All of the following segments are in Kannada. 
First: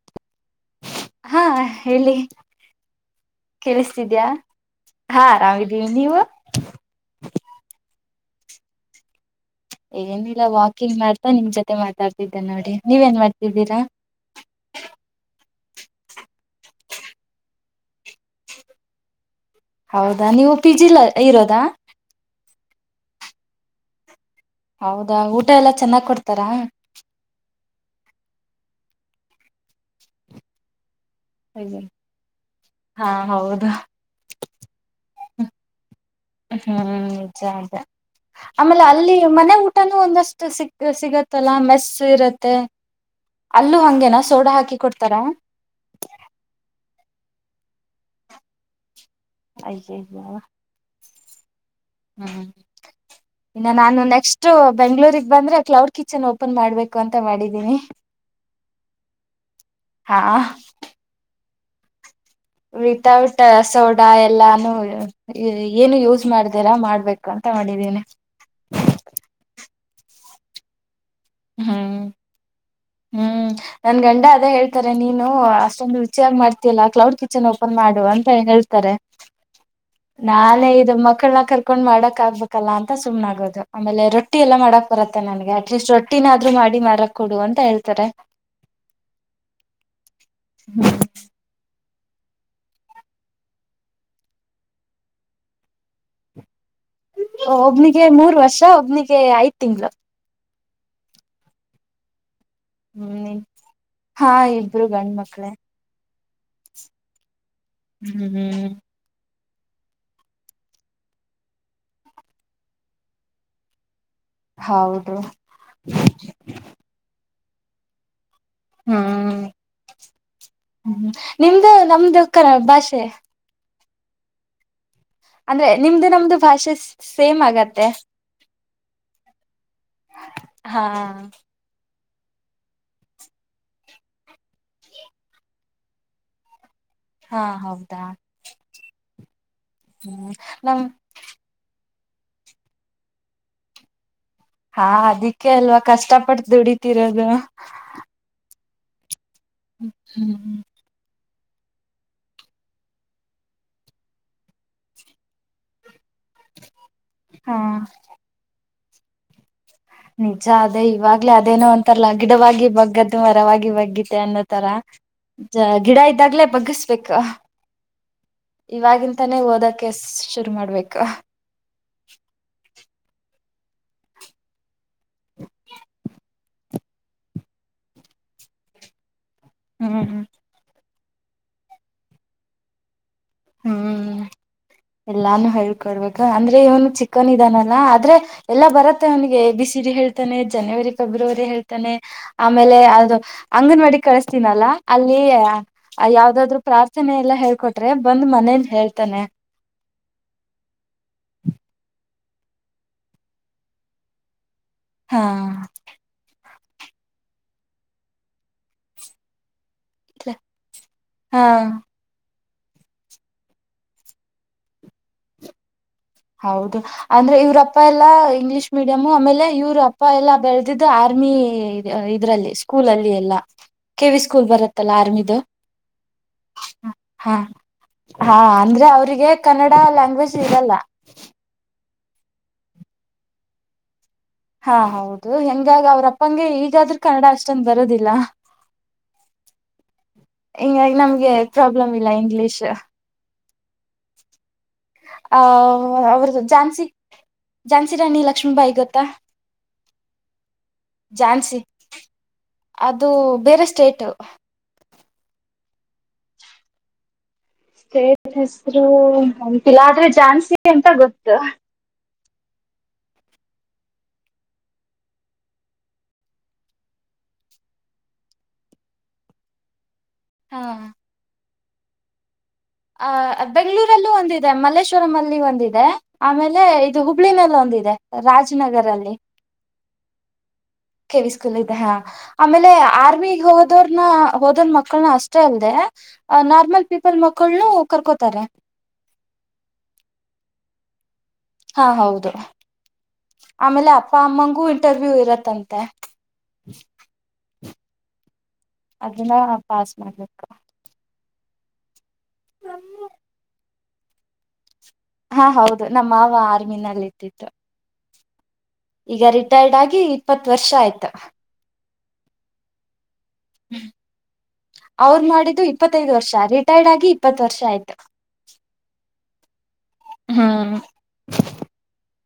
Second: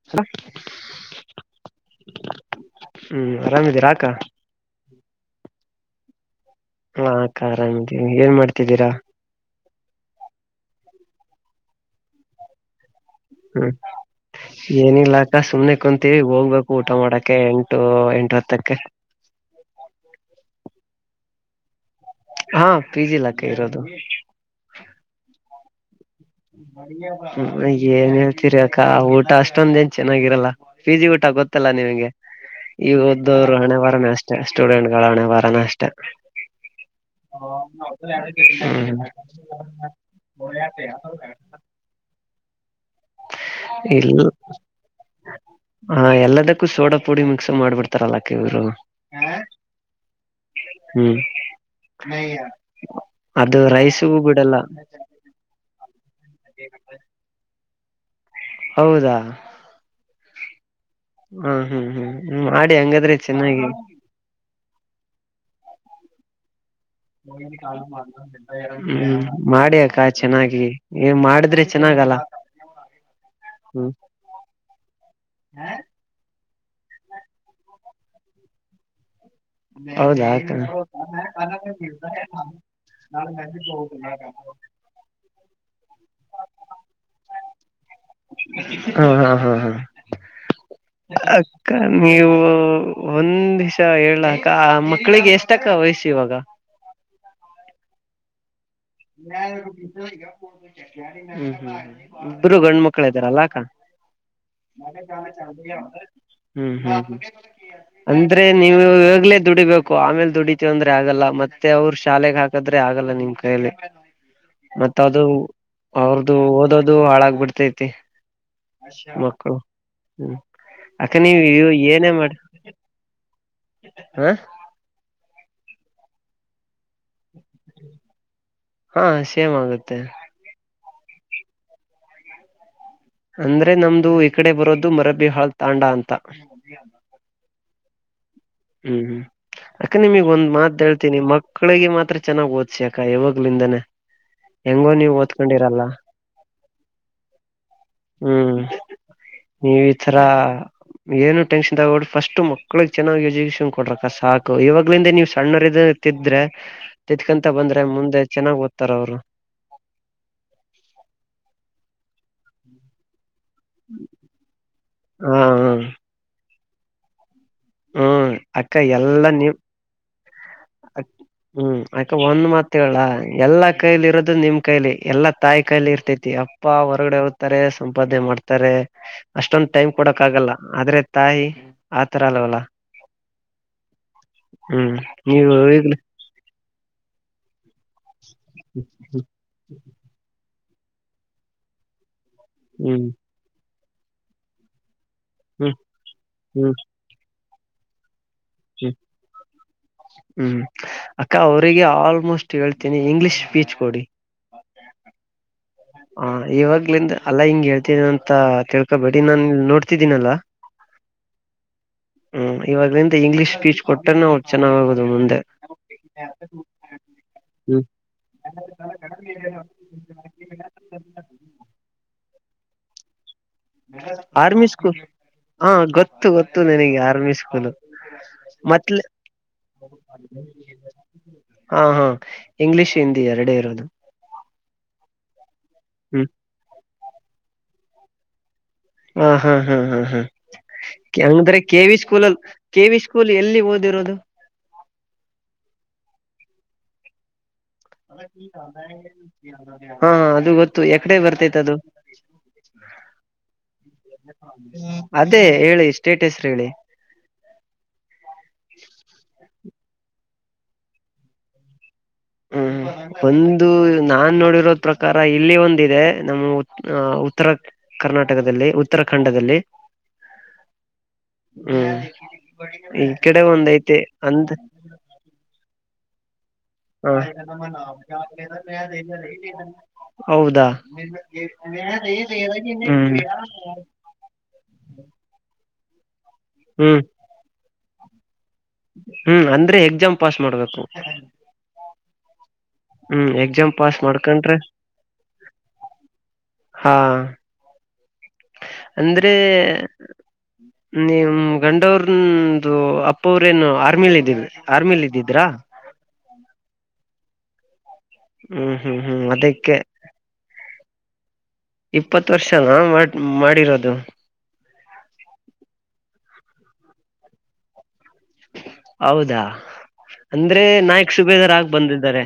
[unintelligible] ಹಾ ಹೇಳಿ ಹ್ಮ್ ಆರಾಮಿದೀರಾ ಅಕ್ಕ ಕೇಳಿಸ್ತಿದ್ಯಾ. ಹಾ ಅರಾಮ್ ಇದೀವಿ ನೀವು. ಹು ಹಾ ಅಕ್ಕರ ಹಂಗೆ ಏನ್ ಮಾಡ್ತಿದ್ದೀರಾ. ಏನಿಲ್ಲ ವಾಕಿಂಗ್ ಮಾಡ್ತಾ ನಿಮ್ ಜೋತೆ ಮಾತಾಡ್ತಿದ್ದೆ ನೋಡಿ ನೀವ್ ಏನ್ ಮಾಡ್ತಿದ್ದೀರಾ. ಏನಿಲ್ಲಾಕ್ಕ ಸುಮ್ನೆ ಕುಂತೀವಿ ಹೋಗ್ಬೇಕು ಊಟಮಾಡಕ್ಕೆ ಎಂಟು ಎಂಟು ಹತ್ತಕ್ಕೆ. ಹೌದಾ ನೀವು ಪಿ ಜಿ ಲಾ ಇರೋದಾ. ಹಾ ಪಿ ಜಿ ಲಕ್ಕ ಇರೋದು. ಹೌದ ಊಟ ಎಲ್ಲಾ ಚೆನ್ನಾಗ್ ಕೊಡ್ತಾರಾ. ಹ್ಮ್ ಏನ್ ಹೇಳ್ತಿರಿ ಅಕ್ಕ ಊಟ ಅಷ್ಟೊಂದ ಏನ್ ಚೆನ್ನಾಗಿರಲ್ಲ. ಫೀಜಿ ಊಟ ಗೊತ್ತಲ್ಲ ನಿಮ್ಗೆ ಈಗ ಹಾ ಓದ್ದವ್ರು ಹೌದು ಹಣೆಬರನೇ ಅಷ್ಟೇ ಸ್ಟೂಡೆಂಟಗಳ ಹಣೆಬರನೇ ಅಷ್ಟ. ಹ್ಮ್ ನಿಜ ಅದೇ ಆಮೇಲೆ ಹ್ಮ್ ಅಲ್ಲಿ ಮನೆ ಊಟನೂ ಒಂದಷ್ಟು ಸಿಕ್ಕ ಸಿಗತ್ತಲ್ಲಾ ಮೆಸ್ಸ ಇರತ್ತೆ ಅಲ್ಲೂ ಹಂಗೇನಾ ಸೋಡಾ ಹಾಕಿ ಕೊಡ್ತಾರ, ಹಾ ಎಲ್ಲದಕ್ಕೂ ಸೋಡಾ ಪುಡಿ ಮಿಕ್ಸ್ ಮಾಡ್ಬಿಡ್ತಾರಲ್ಲಾಕ್ಕ ಇವ್ರು. ಅಯ್ಯಯೋ, ಹ್ಮ್ ಹ್ಮ್ ಅದು ಇನ್ನ ನಾನು ರೈಸ್ಗೂ ನೆಕ್ಸ್ಟ್ ಬಿಡಲ್ಲ ಬೆಂಗಳೂರ್ ಬಂದ್ರೆ ಕ್ಲೌಡ್ ಕಿಚನ್ ಓಪನ್ ಮಾಡ್ಬೇಕು ಅಂತ ಮಾಡಿದ್ದೀನಿ. ಹೌದಾ, ಹಾ, ಹ ಹ್ಮ್ ಹ್ಮ್ ಹ್ಮ್ ಮಾಡಿ ಹಂಗಾದ್ರೆ ಚೆನ್ನಾಗಿ. ದ ಎಲ್ಲಾನು ಏನು ಯೂಸ್ ಮಾಡದಿರ ಮಾಡಬೇಕು. [inaudible] ಹ್ಮ ಮಾಡಿ ಅಕ್ಕ ಚೆನ್ನಾಗಿ. ನೀವು ಮಾಡುದ್ರೆ ಹ್ಮ್ ಚೆನ್ನಾಗಲ್ಲ. ಹ್ಮ್ ಹ್ಮ್ ನನ್ ಗಂಡ ಅದೇ ಹೇಳ್ತಾರೆ ನೀನು ಅಷ್ಟೊಂದು ರುಚಿಯಾಗ್ ಮಾಡ್ತಿ ಅಲ್ಲ ಕ್ಲೌಡ್ ಕಿಚನ್ ಓಪನ್ ಮಾಡು ಅಂತ ಹೇಳ್ತಾರೆ. [inaudible] ನಾಳೆ ಇದು ಮಕ್ಳನ್ನ ಕರ್ಕೊಂಡ್ ಮಾಡಕ್ ಆಗ್ಬೇಕಲ್ಲ ಅಂತ ಸುಮ್ನ ಆಗೋದು ಆಮೇಲೆ ರೊ ಟ್ಟಿ ಎಲ್ಲಾ ಮಾಡಕ್ ಬರುತ್ತೆ ನನಗೆ ಅಟ್ಲೀಸ್ಟ ರೊಟ್ಟಿನಾದ್ರು ಮಾಡಿ ಮಾರಾಕ್ ಕೊಡು ಅಂತ ಹೇಳ್ ಹಾ ಹಾ ಹಾ ಹಾ ಅಕ್ಕ ನೀವು ಒಂದ್ವಿಶ ಹೇಳಕ್ಕ ಮಕ್ಕಳಿಗೆ ಎಷ್ಟ್ ಅಕ್ಕ ವಯಸ್ಸ ಇವಾಗ್. ಒಬ್ನಿಗೆ ಮೂರು ವರ್ಷ, ಒಬ್ನಿಗೆ [inaudible] ಐದ್ ತಿಂಗಳು ಇಬ್ಬರು ಗಂಡು ಮಕ್ಳ ಹ್ಮ್ ಇದ್ದಾರಲ್ಲ ಅಕ್ಕ. ಹಾ ಇಬ್ರು ಗಂಡ್ ಮಕ್ಳೇ ಹ್ಮ್ ಹ್ಮ್ ಅಂದ್ರೆ ಹ್ಮ್ ನೀವು ಇಗಲೇ ದುಡಿಬೇಕು ಆಮೇಲೆ ದುಡಿತಿವಿ ಅಂದ್ರೆ ಆಗಲ್ಲ. ಮತ್ತೆ ಅವ್ರು ಶಾಲೆಗೆ ಹಾಕದ್ರೆ ಆಗಲ್ಲ ನಿಮ್ ಕೈಯಲ್ಲಿ ಮತ್ತ ಹೌದು ಅದು ಅವ್ರದು ಓದೋದು ಹಾಳಾಗ್ಬಿಡ್ತೈತಿ. ಹ್ಮ್ ಮಕ್ಕಳು ಹ್ಮ ಹ್ಮ್ ಅಕ್ಕ ನೀವ ನಿಮ್ದು ಏನೇ ನಮ್ದು ಮಾಡಿ. ಕರ ಭಾಷೆ ಹಾ, ಅಂದ್ರೆ ನಿಮ್ದು ನಮ್ದು ಭಾಷೆ ಸೆ ಸೇಮ್ ಆಗತ್ತೆ ಹಾ ಸೇಮ್ ಆಗತ್ತೆ, ಹಾ, ಅಂದ್ರೆ ನಮ್ದು ಈ ಕಡೆ ಬರೋದು ಮರಬಿಹಾಳ್ ತಾಂಡ ಅಂತ. ಹಾ ಹೌದಾ, ಹ್ಮ್ ಹ್ಮ್ ಅಕ್ಕ ನಿಮಗ್ ಹ್ಮ್ ಒಂದ್ ಮಾತ್ ನಮ್ ಹೇಳ್ತೀನಿ. ಮ ಕ್ಕಳಿಗೆ ಮಾತ್ರ ಚೆನ್ನಾಗಿ ಓದಸಿ ಇವಾಗ್ಲಿಂದನೇ. ಹಾ ಅದಕ್ಕೆ ಅಲ್ವಾ ಕಷ್ಟಪಟ್ಟ ದುಡತಿರೋದು. ಹ್ಮ್ ನೀವ ಈ ತರ, ಹ್ಮ್ ಏನು ಟೆಷನ್ ತಗೋಬೆಡ್ ಫಸ್ಟ್ ಮಕ್ಳಗ್ ಚೆನ್ನಾಗಿ ಯಜ ಕೇಶನ್ ಕೊಡ್ರಕ್ಕ ಸಾಕು ಇವಾಗ್ಲಿಂದ ನೀವು್ ಸಣ್ಣವರ ತಿದ್ರೆ ತಿದ್ತ್ಕೊಂತ ಹಾ ಬಂದ್ರೆ ಮುಂದೆ ಚೆನ್ನಾಗ್ ಓದ್ತಾರ ಅವ್ರು. ನಿಜ ಅದೇ ಇವಾಗಲೇ ಅದೇನೋ ಅಂತಾರಲ್ಲ, ಗಿಡವಾಗಿ ಬಗ್ಗದ್ದು ಮ ರವಾಗಿ, ವಾಗಿ ಬಗ್ಗತ್ತೆ ಅನ್ನೋತರ ಹಾ ಹ ಗಿಡ ಇದ್ದಾಗ್ಲೇ ಬಗ್ಗಸ್ಬೇಕ. ಹ್ಮ್ ಅಕ್ಕ ಎಲ್ಲಾ ಇವಾಗಿಂತಾನೇ ನೀವ್ ಓದಕ ಶುರು ಮಾಡ್ಬೇಕು ಹ್ಮ್ ಅಕ ಒಂದ್ ಮತ್ ಹೇಳ ಎಲ್ಲಾ ಕೈಲಿ ಇರೋದು ನಿಮ್ ಕೈಲಿ ಎಲ್ಲಾ ತಾಯಿ ಕಾಯಲಿ ಇರ್ತೈತಿ ಅಪ್ಪ ಹೊರಗಡೆ ಹೋಗತಾರೆ ಸಂಪಾದನೆ ಮಾಡ್ತಾರೆ ಅಷ್ಟೊಂದ ಟೈಮ್ ಹ್ಮ್ ಕೊಡಕ್ ಆಗಲ್ಲ ಆದ್ರೆ ತಾಯಿ ಆತರ ಅಲ್ವಲ್ಲ ಹ್ಮ್ ಹ್ಮ್ ಎಲ್ಲಾನು ನೀವು ಈಗ್ಲ ಹಳ್ಕರ್ಬೇಕ ಅಂದ್ರೆ ಇವನು ಚಿಕ್ಕನ್ ಇದಾನಲ್ಲಾ ಆದ್ರೆ ಎಲ್ಲಾ ಬರತ್ತೆ ಅವನಿಗೆ ಬಿಸಿಡಿ ಹೇಳ್ತಾನೆ ಜನವರಿ ಫೆಬ್ರವರಿ ಹೇಳ್ತಾನೆ ಆಮೇಲೆ ಹ್ಮ್ ಅದು ಅಂಗನವಾಡಿ ಕಳಸ್ತೀನಲ್ಲ ಅಲ್ಲಿ ಹ್ಮ್ ಯಾವ್ದಾದ್ರು ಹ್ಮ್ ಪ್ರಾರ್ಥನೆ ಎಲ್ಲ ಹೇಳ್ಕೊಟ್ರೆ ಬಂದು ಮನೇಲಿ ಹ್ಮ್ ಹೇಳ್ತಾನೆ ಹ್ಮ್ ಅಕ್ಕ ಅವ್ರರಿಗೆ ಆಲ್ಮೋಸ್ಟ್ ಹೇಳ್ತೀನಿ ಇಂಗ್ಲಿಷ್ ಸ್ಪೀಚ್ ಕೊಡಿ ಹಾ ಹ ಇವಾಗ್ಲಿಂದ ಅಲ್ಲಾ ಹಿಂಗಗೆ ಹೇಳ್ತನ ಅಂತ ತಿಳ್ಕೊಬೇಡಿ ನಾನ್ ನೋಡ್ತಿದ್ದೀನಲ್ಲಾ ಹ್ಮ್ ಹ್ಮ್ ಇವಾಗಲಿಂದ ಇಂಗ್ಲೀಷ್ ಸ್ಪೀಚ್ ಕೊಟ್ಟಾನ ಅವ ಚೆನ್ನಾಗೋದು ಮುಂದೆ ಹೌದು ಅಂದ್ರೆ ಇವ್ರಪ್ಪ ಹ್ಮ್ ಎಲ್ಲಾ ಇಂಗ್ಲಿಷ್ ಮೀಡಿಯಮು ಆಮೇಲೆ ಇವ್ರಪ್ಪ ಪಪ್ಪ ಎಲ್ಲಾ ಬೆಳೆದಿದ್ದು ಆರ್ಮಿ ಇದ್ರಲ್ಲಿ ಸ್ಕೂಲಲ್ಲಿ ಎಲ್ಲಾ ಕೆ ವಿ ಆರ್ಮಿ ಬರತ್ತಲ್ಲ ಸ್ಕೂಲ್ ಆರ್ಮಿದು ಹಾ ಗೊತ್ತು ಗೊತ್ತು ನಿನಗೆ ಹಾ ಆರ್ಮಿ ಸ್ಕೂಲು ಹಾ ಅಂದ್ರೆ ಅವ್ರಿಗೆ ಕನ್ನಡ ಲ್ಯಾಂಗ್ವೇಜ್ ಇರಲ್ಲ ಹಾ ಹಾ ಇಂಗ್ಲಿಷ್ ಹಿಂದಿ ಎರಡ ಇರೋದು ಹಾ ಹೌದು ಹೆಂಗಾಗ ಅವ್ರ ಹ್ಮ್ ಅಪ್ಪಂಗೆ ಈಗಾದ್ರೂ ಕನ್ನಡ ಅಷ್ಟೊಂದು ಬರೋದಿಲ್ಲ ಹ ಹಾ ಹಾ ಹಾ ಹಾ ಹಿಂಗಾಗಿ ನಮ್ಗೆ ಅಂಗಂದ್ರೆ ಕೆ ಪ್ರಾಬ್ಲಮ್ ವಿ ಇಲ್ಲ ಸ್ಕೂಲ ಅಲ್ಲಿ English K V school school ಎಲ್ಲಿ ಓದಿರೋದು ಆ ಅವ್ರದ್ದ ಝಾನ್ಸಿ ಜಝಾನ್ಸಿ ರಾಣಿ ಲಕ್ಷ್ಮೀಬಾಯಿ ಗೊತ್ತಾ ಹಾ ಅದು ಗೊತ್ತು ಎಕಡೆ ಬರ್ತೈತ್ ಜಝಾನ್ಸಿ ಅದು ಅದು ಬೇರೆ ಸ್ಟೇಟ್ ಅದೇ ಹೇಳಿ ಸ್ಟೇಟಸ ಹೇಳಿ ಸ್ಟೇಟಸ್ರು ಗೊತ್ತಿಲ್ಲ ಆದ್ರೆ ಜಾನ್ಸಿ ಅಂತ ಗೊತ್ತು ಹ್ಮ್ ಒಂದು ನಾನ್ ನೋಡಿರೋದ್ ಪ್ರಕಾರ ಇಲ್ಲಿ ಒಂದ ಇದೆ ನಮ್ಮ ಉತ್ತರ ಕರ್ನಾಟಕದಲ್ಲಿ ಉತ್ತರಾಖಂಡದಲ್ಲಿ ಹಾ ಹ್ಮ್ ಈ ಆ ಕಡೆ ಒಂದ್ ಐತೆ ಬೆಂಗಳೂರಲ್ಲೂ ಅಂದ ಒಂದಿದೆ ಮಲ್ಲೇಶ್ವರಂ ಅಲ್ಲಿ ಒಂದಿದೆ ಆಮೇಲೆ ಇದು ಹ ಹುಬ್ಳಿನಲ್ಲಿ ಒಂದಿದೆ ರಾಜನಗರಲ್ಲಿ ಹೌದಾ ಕೆ ವಿ ಸ್ಕೂಲ್ ಇದೆ ಹ್ಮ್ ಹಾ ಆಮೇಲೆ ಆರ್ಮಿ ಹೋದೋರ್ನ ಹೋದನ್ ಮಕ್ಕಳನ ಅಷ್ಟ ಇಲ್ದೆ ನಾರ್ಮಲ್ ಹ್ಮ್ ಪೀಪಲ್ ಮಕ್ಕಳನು ಕರ್ಕೋತಾರೆ ಹ್ಮ್ ಅಂದ್ರೆ ಎಕ್ಸಾಮ್ ಪಾಸ್ ಮಾಡ್ಬೇಕು ಹಾ ಹೌದು ಹ್ಮ್ ಎಕ್ಸಾಮ್ ಆಮೇಲೆ ಪಾಸ್ ಅಪ್ಪ ಮಾಡ್ಕೊಂಡ್ರೆ ಅಮ್ಮಂಗೂ ಇಂಟರ್ವ್ಯೂ ಇರತ್ತಂತೆ ಹಾ ಅಂದ್ರೆ ಅದನ್ನ ಪಾಸ್ ಮಾಡ್ಬೇಕು ನೀಮ ಗಂಡವ್ರಂದು ಅಪ್ಪವ್ರೇನು ಆರ್ಮಿಲ್ ಇದೀವಿ ಆರ್ಮಿಲಿ ಇದವಿ ಹಾ ಹೌದು ನಮ್ಮ ಮಾವ ಆರ್ಮಿನಲ್ಲಿ ಇದ್ದಿತ್ತು ಹ್ಮ ಈಗ ರಿಟೈರ್ಡ್ ಆಗಿ ಇಪ್ಪತ್ ವರ್ಷ ಆಯ್ತ ಇಪ್ಪತ್ತು ವರ್ಷನಾ ಮಾಡ ಮಾಡಿರೋದು ಅವರು ಮಾಡಿದ್ದು ಇಪ್ಪತ್ತೈದು ವರ್ಷ ರಿಟೈರ್ಡ್ ಆಗಿ ಇಪ್ಪತ್ತು ವರ್ಷ ಆಯ್ತು ಹೌದಾ ಅಂದ್ರೆ ಹ್ಮ್ ನಾಯಕ್ ಸುಬೇದರ್ ಆಗ ಬಂದಿದ್ದಾರೆ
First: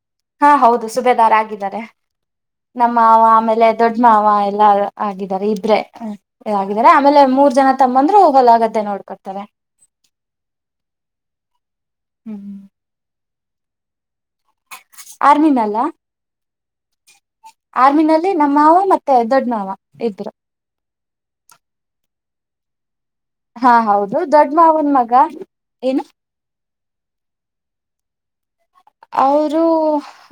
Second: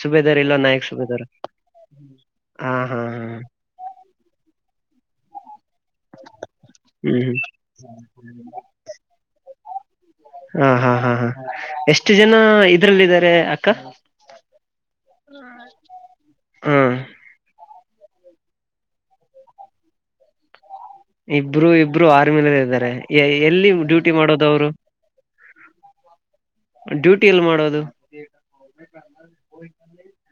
ಸುಬೇದರ್ ಹಾ ಹೌದು ಸುಬೆದಾರ್ ಆಗಿದ್ದಾರೆ ಹಾ ಹಾ ಹಾ ನಮ್ಮಮಾವ ಆಮೇಲೆ ದೊಡ್ಡ ಮಾವ ಎಲ್ಲಾ ಆಗಿದ್ದಾರೆ ಇಬ್ರೆ ಹ್ಮ ಆಗಿದ್ದಾರೆ ಆಮೇಲೆ ಹ್ಮ್ ಮೂರ್ ಜನ ತಮ್ಮಂದ್ರು ಹೊಲಾಗದ್ದೆ ನೋಡ್ಕೊತಾರೆ ಹಾ ಹಾ ಹಾ ಹಾ ಎಷ್ಟು ಜನ ಇದ್ರಲ್ಲಿದ್ದಾರೆ ಅಕ್ಕಾ ಆರಮಿ ನಲ್ಲಾ ಆರ್ಮಿನಲ್ಲಿ ನಮ್ಮಮಾವ ಮತ್ತೆ ದೊಡ್ಡ ಮಾವ ಇಬ್ರು ಇಬ್ರು ಇಬ್ರು ಆರ್ಮಿಲಲ್ಲ ಇದ್ದಾರೆ ಎಲ್ಲಿ ಹಾ ಡ್ಯೂಟಿ ಹೌದು ಮಾಡೋದು ದೊಡ್ಡ ಅವರು ಮಾವನ ಮಗಾ ಏನು ಡ್ಯೂಟಿ ಎಲ್ಲಿ ಮಾಡೋದು ಅವರು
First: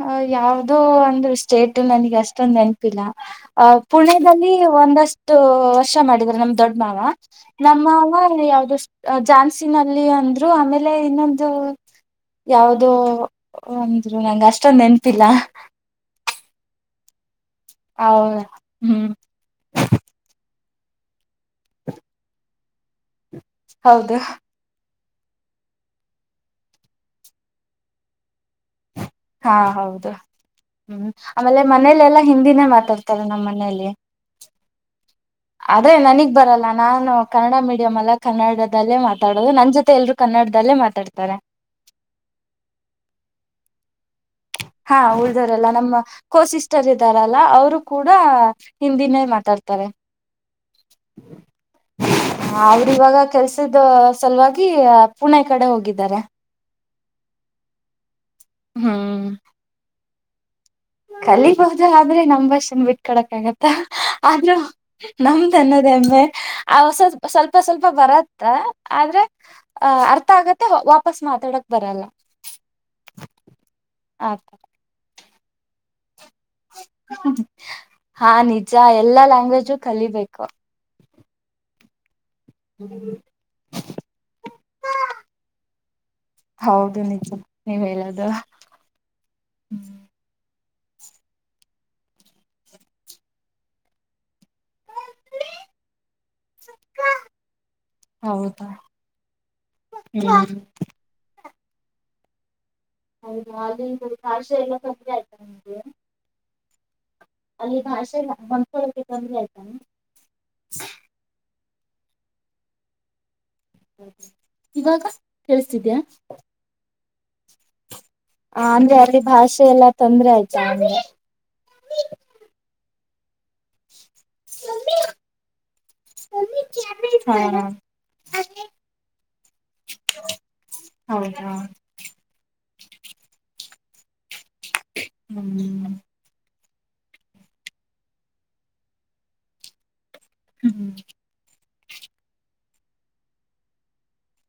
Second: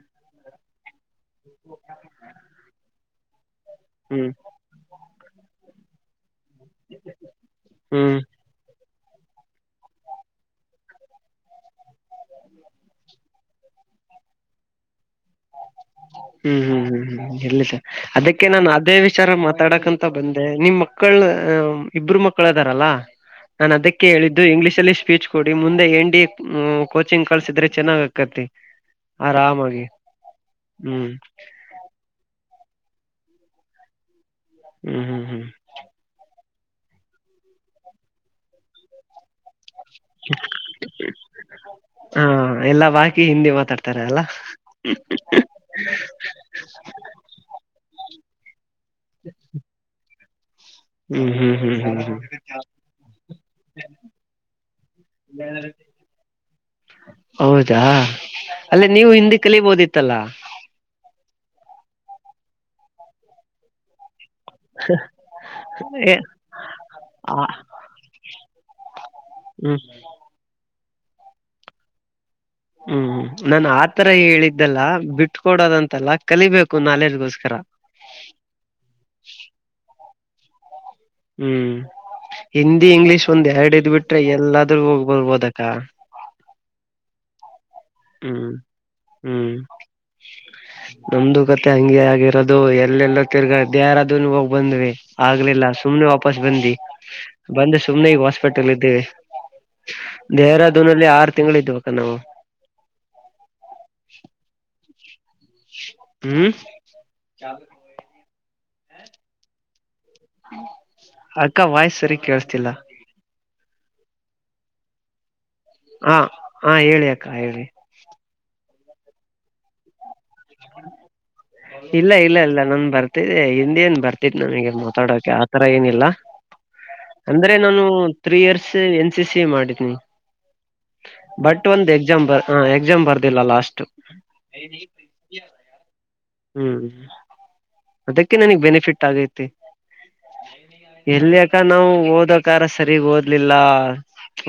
ಅ ಯಾವ್ದೋ ಅಂದ್ರೆ ಸ್ಟೇಟ್ ನನಗೆ ಅಷ್ಟೊಂದ ನೆನಪಿಲ್ಲಾ ಅ ಹ್ಮ್ ಪುಣೆದಲ್ಲಿ ಒಂದಷ್ಟು ವರ್ಷ ಮಾಡಿದ್ದಾರೆ ನಮ್ದ ದೊಡ್ಡ ಮಾವ ನಮ್ಮವ ಹ್ಮ್ ಯಾವ್ದ ಜಾನ್ಸಿನಲ್ಲಿ ಅಂದ್ರು ಆಮೇಲೆ ಇನ್ನೊಂದು ಯಾವ್ದೋ ಒಂದ್ರು ನಂಗ್ ಅಷ್ಟೊಂದ ನೆನಪಿಲಾ ಹ್ಮ್ ಹ್ಮ್ ಹ್ಮ್ ಹ್ಮ್ ಎಲ್ಲಿ ಸ ಹೌದ ಅದಕ್ಕೆ ನಾನ್ ಅದೇ ಹ್ಮ್ ವಿಚಾರ ಮಾತಾಡಕಂತ ಮತ್ತ ಬಂದೆ ನಿಮ್ ಮಕ್ಕಳ ಇಬ್ರು ಮಕ್ಕಳ ಅದಾರಲ್ಲಾ ನಾನ್ ಅದಕ್ಕೆ ಹೌದು ಹೇಳಿದ್ದು ಇಂಗ್ಲೀಷ್ ಅಲ್ಲಿ ಫೀಚ್ ಕೊಡಿ ಮುಂದೆ ಎನ್ ಡಿ ಎ ಕೋಚಿಂಗ್ ಕಳಸಿದ್ರೆ ಚೆನ್ನಾಗ್ ಆಕತಿ ಹಾ ಆರಾಮಾಗಿ ಹೌದು ಹ್ಮ್ ಆಮೇಲೆ ಮನೇಲೆಲ್ಲಾ ಹಿಂದಿನೇ ಮಾತಾಡ್ತಾರೆ ನಮ್ಮ್ ಮನೇಲಿ ಹ್ಮ್ ಹ್ಮ್ ಹ್ಮ್ ಆದೆ ನನಗ್ ಬರಲ್ಲ ನಾನು ಕನ್ನಡ ಮೀಡಿಯಂ ಅಲ್ಲಾ ಕನ್ನಡದಲ್ಲೇ ಮಾತಾಡೋದು ನನ್ ಜೊತೆ ಎಲ್ರರು ಕನ್ನಡದಲ್ಲೇ ಮಾತಾಡ್ತಾರೆ ಹಾ ಎಲ್ಲಾ ಬಾಕಿ ಹಿಂದಿ ಮಾತಾಡ್ತಾರ ಅಲ್ಲಾ ಹಾ ಉಳ್ದಾರಲ್ಲ ನಮ್ಮ ಕೋ ಸಿಸ್ಟರ್ ಇದ್ದಾರಲ್ಲ ಅವರು ಕೂಡ ಹಿಂದಿನೇ ಮಾತಾಡ್ತಾರೆ ಹ್ಮ್ ಹ್ಮ್ ಹ್ಮ್ ಹ್ಮ್ ಹ್ಮ್ ಅವ್ರ ಇವಾಗ ಕೆಲ್ಸದ ಸಲುವಾಗಿ ಪುಣೆ ಕಡೆ ಹೋಗಿದ್ದಾರೆ ಹೌದಾ ಅಲ್ಲಾ ನೀವು ಹ್ಮ್ ಹಿಂದಿ ಕಲಿಬೋದಿತ್ತಲ್ಲಾ ಕಲಿಬಹದು ಆದ್ರೆ ನಮ ಭಾಷೆಯನ್ನು ಬಿಟ ಕೋಡಕ್ ಆಗತ್ತ ಆದ್ರೂ ನಮದು ಅನ್ನೊದೂ ಏ, ಹೆಮ್ಮೆ ಆಸ ಆ, ಸ್ವಲ್ಪ ಸ್ವಲ್ಪ ಬರತ್ತ ಆದ್ರೆ ಹ್ಮ್ ಅ ಅರ್ಥ ಆಗತ್ತೆ ವಾಪಸ್ ಮಾತಾಡಕ್ ಬರಲ್ಲಾ ಹ್ಮ್ ನಾನ್ ಆತರ ಹೇಳಿದ್ದಲ್ಲ ಬಿಟ್ಕೊಡೋದಂತಲ್ಲ ಕಲಿಬೇಕು ನಾಲೆಜ್ ಗೋಸ್ಕರ ಹಾ ನಿಜಾ ಎಲ್ಲಾ ಲ್ಯಾಂಗ್ವೇಜು ಕಲಿಬೇಕು ಹ್ಮ್ ಹಿಂದಿ ಇಂಗ್ಲಿಷ್ ಒಂದ್ ಎರಡ ಇದ್ ಬಿಟ್ರೆ ಎಲ್ಲಾದ್ರೂ ಹೋಗ್ಬರ್ಬೋದಕ್ಕ ಹೌದು ನಿಜಾ ನೀವ್ ಹೇಳೋದು ಹ್ಮ್ ಹ್ಮ್ ನಮ್ದು ಕತೆೆ ಹಂಗೆ ಆಗಿರೋದು ಎಲ್ಲೆಲ್ಲ ತಿರ್ಗಾಡ ದೈರಾ ಡೋಂಟ್ ಹೋಗ ಬಂದ್ವಿ ಆಗ್ಲಿಲ್ಲ ಸುಮ್ನೆ ವಾಪಸ್ ಬಂದಿ ಬಂದೆ ಸುಮ್ನೆ ಈಗ ಹಾಸ್ಪಿಟಲ್ ಇದ್ದಿವಿ ಹ್ಮ ದೇಹರಾದೂನಲ್ಲಿ ಆರು ತಿಂಗಳು ಇದ್ಬೇಕ ನಾವು [unintelligible] ಹ್ಮ್ [unintelligible] ಅಕ್ಕ ವಾಯ್ಸ್ ಸರಿ ಕೇಳ್ಸ್ತಿಲ್ಲ. ಇವಾಗ ಕೇಳಸ್ತಿದ್ಯಾ. ಹಾ ಹಾ ಹೇಳಿ ಅಕ್ಕ ಹೇಳಿ. ಅಂದ್ರೆ ಅಲ್ಲಿ ಭಾಷೆ ಎಲ್ಲಾ ತೊಂದ್ರೆ ಆಯ್ತಾ ಅಂದೆ. ಇಲ್ಲ ಇಲ್ಲ ಇಲ್ಲ ನನ್ ಬರ್ತಿದೆ. ನಿನ್ನೇನು ಬರ್ತಿತ್ ನನಗೆ ಮಾತಾಡೊಕೆ ಆತರ ಏನಿಲ್ಲಾ. ಹಾ ಅಂದ್ರೆ ನಾನು three years N C C ಮಾಡಿದೆನಿ. ಹೌದಾ ಬಟ್ ಒಂದು ಎಕ್ಸಾಮ್ ಬ ಎಕ್ಸಾಮ್ ಬರ್ದಿಲ್ಲ ಲಾಸ್ಟ್. ಹು ಹು ಅದಕ್ಕೆ ನನಗ್ ಬೆನಿಫಿಟ್ ಆಗೈತಿ. ಹು ಎಲ್ಲಿ ಅಕ್ಕಾ ನಾವು ಓದೋಕಾರ ಸರಿಗ್ ಓದ್ಲಿಲ್ಲ.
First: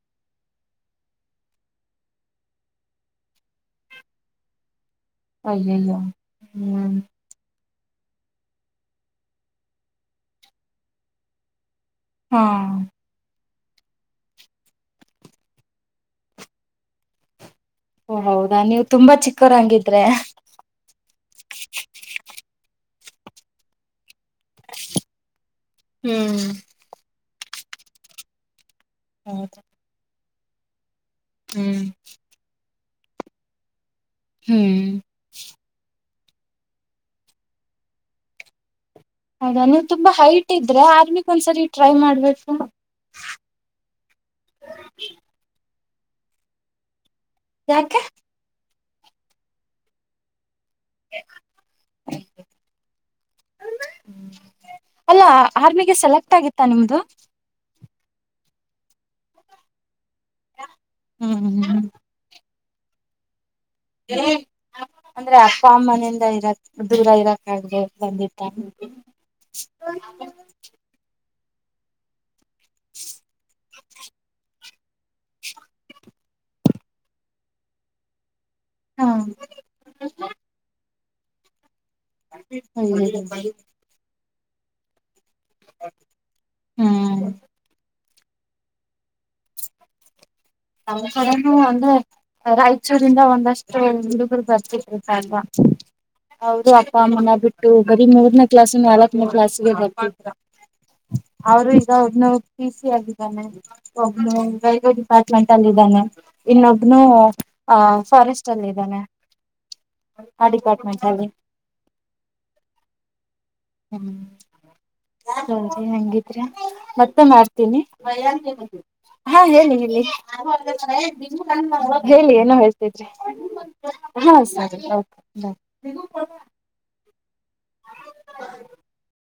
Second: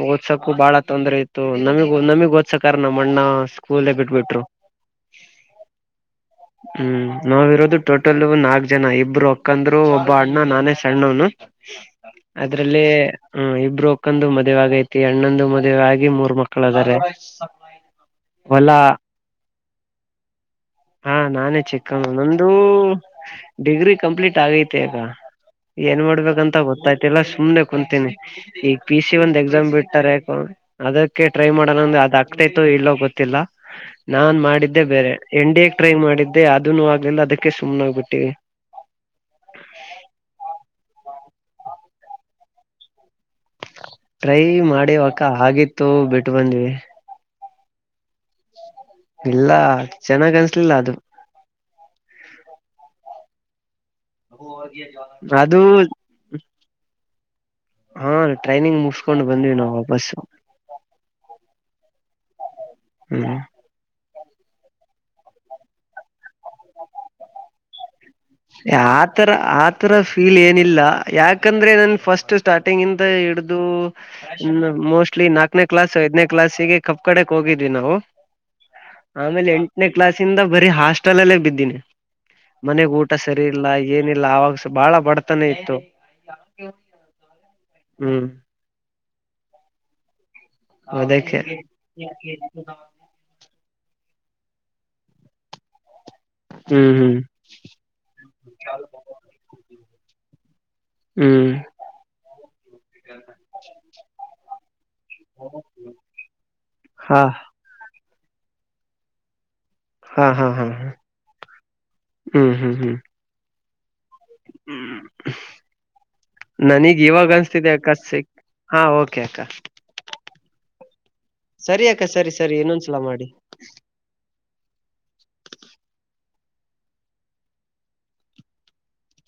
ಓದಸಕು ಬಾಳ ತೊಂದ್ರೆ ಇತ್ತು ನಮಗ ನಮಿಗ್ ಓದ್ಸಕ ನಮ್ಮ ಅಣ್ಣ ಸ್ಕೂಲ್ ಬಿಟ್ಬಿಟ್ರು. ಅಯ್ಯಯ್ಯೋ. ಹು ಹ್ಮ್ ನಾವ್ ಇರೋದು ಟೋಟಲ್ ನಾಲ್ಕ್ ಜನ ಇಬ್ರು ಅಕ್ಕಂದ್ರು ಒಬ್ಬ ಅಣ್ಣ ನಾನೇ ಸಣ್ಣವ್ನು. ಹಾ ಅದ್ರಲ್ಲಿ. ಹು ಇಬ್ರು ಅಕ್ಕಂದು ಮದ್ವೆ ಆಗೈತಿ ಅಣ್ಣಂದು ಮದುವೆ ಆಗಿ ಮೂರ್ ಮಕ್ಕಳ ಅದಾರೆ. ಓ ಹೌದಾ ಹೊಲಾ ನೀವು ತುಂಬಾ ಚಿಕ್ಕೋರಾ ಹಂಗಿದ್ರೆ. ಹಾ ನಾನೇ ಚಿಕ್ಕವನು ನಂದು. ಡಿಗ್ರಿ ಕಂಪ್ಲೀಟ್ ಆಗೈತಿ ಈಗ ಏನ್ ಮಾಡ್ಬೇಕಂತ ಗೊತ್ತಾಯತ. ತಿಲ್ಲಾ ಸುಮ್ಮನೆ ಕುಂತೀನಿ ಈಗ ಪಿ ಸಿ ಒಂದ್ ಹೌದಾ ಎಕ್ಸಾಮ್ ಬಿಡ್ತಾರೆ ಯಾಕ. ಅದಕ್ಕೆ ಟ್ರೈ ಹ್ಮ್ ಮಾಡೋಣಂದ ಅದು ಆಗ್ತೈತ ಇಲ್ಲೊ ಗೊತ್ತಿಲ್ಲ ನಾನ್ ಮಾಡಿದ್ದೆ ಹ್ಮ್ ಬೇರೆ. ಎನ್ ಡಿ ಎಗ್ ಟ್ರೈ ಮಾಡಿದ್ದೆ ಅದನು ಆಗ್ಲಿಲ್ಲ ಅದಕ್ಕೆ ಸುಮ್ಮನೆನಾಗ್ಬಿಟ್ಟಿವವಿ. ಹೌದಾ ನೀವು ತುಂಬಾ ಹೈಟ್ ಇದ್ರೆ ಆರ್ಮಿಕ್ ಒಂದ್ಸರಿ ಟ್ರೈ ಮಾಡ್ಬೇಕು. ಟ್ರೈ ಮಾಡಿವ ಅಕ್ಕಾ ಆಗಿತ್ತು ಬಿಟ್ಟು ಬಂದ್ವಿ. ಯಾಕೆ ಇಲ್ಲ ಚೆನ್ನಾಗ್ ಅನ್ಸ್ಲಿಲ್ಲ ಅದು. ಅಮ್ಮಾ ಅಲ್ಲ ಅದು ಆರ್ಮಿಗೆ ಸೆಲೆಕ್ಟ್ ಆಗಿತ್ತಾ ನಿಮ್ದು. ಹಾ ಟ್ರೈನಿಂಗ್ ಮುಗಸಕೊಂಡ್ ಬಂದ್ವಿ ನಾವು ವಾಪಸು. ಹು ಹು ಹು ಹು ಅಂದ್ರೆ ಅಪ್ಪ ಅಮ್ಮನೆಯಿಂದ ಇರಕ್ ದೂರ ಇರಕ್ ಆಗದೆ ಬಂದಿದ್ದು. ಆತರ ಆತರ ಫೀಲ್ ಏನಿಲ್ಲ ಯಾಕಂದ್ರೆ ನನ್ ಫಸ್ಟ್. ಸ್ಟಾರ್ಟಿಂಗ್ ಇಂದ ಹಿಡ್ದು ಇನ್ನ ಮೋಸ್ಟ್. ಸ್ಲೀ ನಾಕನೇ ಕ್ಲಾಸ್ ಐದನೇ ಕ್ಲಾಸ್ಗೆ ಕಬ್ಬ್ ಕಡೆಕ್ ಹೋಗಿದ್ವಿ ನಾವು ಹಾ ಆಮೇಲೆ. ಎಂಟನೇ ಕ್ಲಾಸ್ ಇಂದ ಬರಿ ಹಾಸ್ಟೆಲ್ ಅಲ್ಲೇ ಬಿದ್ದೀನಿ. ಮನೆಗ್ ಊಟ ಸರಿ ಅಯ್ಯ್ ಇಲ್ಲ ಏನಿಲ್ಲ ಆವಾಗಸ ಬಹಳ ಬಡತನಾ ಇತ್ತು ಹು ನಮ್ಮ ಅದಕ್ಕೆ ಕಡೆನೂ ಒಂದೆ ರಾಯಚೂರಿಂದ ಒಂದಷ್ಟು ಹುಡುಗ್ರು ಬರ್ತಿದ್ರು ಪಾಪ. ಚಿಕ್ ಅವರು ಅಪ್ಪ ಹ್ಮ್ ಹ್ಮ್ ಅಮ್ಮನ ಬಿಟ್ಟು ಬರೀ ಮೂರ್ನೇ ಕ್ಲಾಸ್ ನಾಲ್ತ್ತನೇ ಕ್ಲಾಸ್ಗೆ ಬರ್ತಿದ್ರು. ಹು ಇಗ ಒಬ್ಬನು ಪಿ ಸಿ ಆಗಿದ್ದಾನೆ ಒಬ್ಬನು ರೇಲ್ವೆ ಡಿಪಾ. ಅಪಾರ್ಟ್ಮೆಂಟ್ ಅಲ್ಲಿ ಇದಾನೆ ಇನ್ನೊಬ್ನು ಹಾ ಅ ಫಾರೆಸ್ಟ್ ಅಲ್ಲಿ ಇದ್ದಾನೆ ಹಾ ಆ ಹಾ ಹಾ ಹಾ ಡಿಪಾರ್ಟ್ಮೆಂಟ್ ಅಲ್ಲಿ ಹ್ಮ್ ಹ್ಮ್ ಹ್ಮ್ ಹೂ ಸರಿ ಹಂಗಿದ್ರೆ ನನಗ್ ಮತ್ತೆ ಇವಾಗ ಅನ್ಸ್ತಿದೆ ಮಾಡ್ತೀನಿ ಅಕ್ಕ ಸಿಕ್ ಹಾ ಓಕೆ ಹ ಅಕ್ಕ ಹೇಳಿ ಸರಿ ಅಕ್ಕ ಸರಿ ಏನೋ ಸರಿ ಇನ್ನೊಂದ್ಸಲ ಹೇಳ್ತಿದ್ರಿ ಮಾಡಿ ಹಾ ಸರಿ ಓಕೆ ಬಾಯ [inaudible]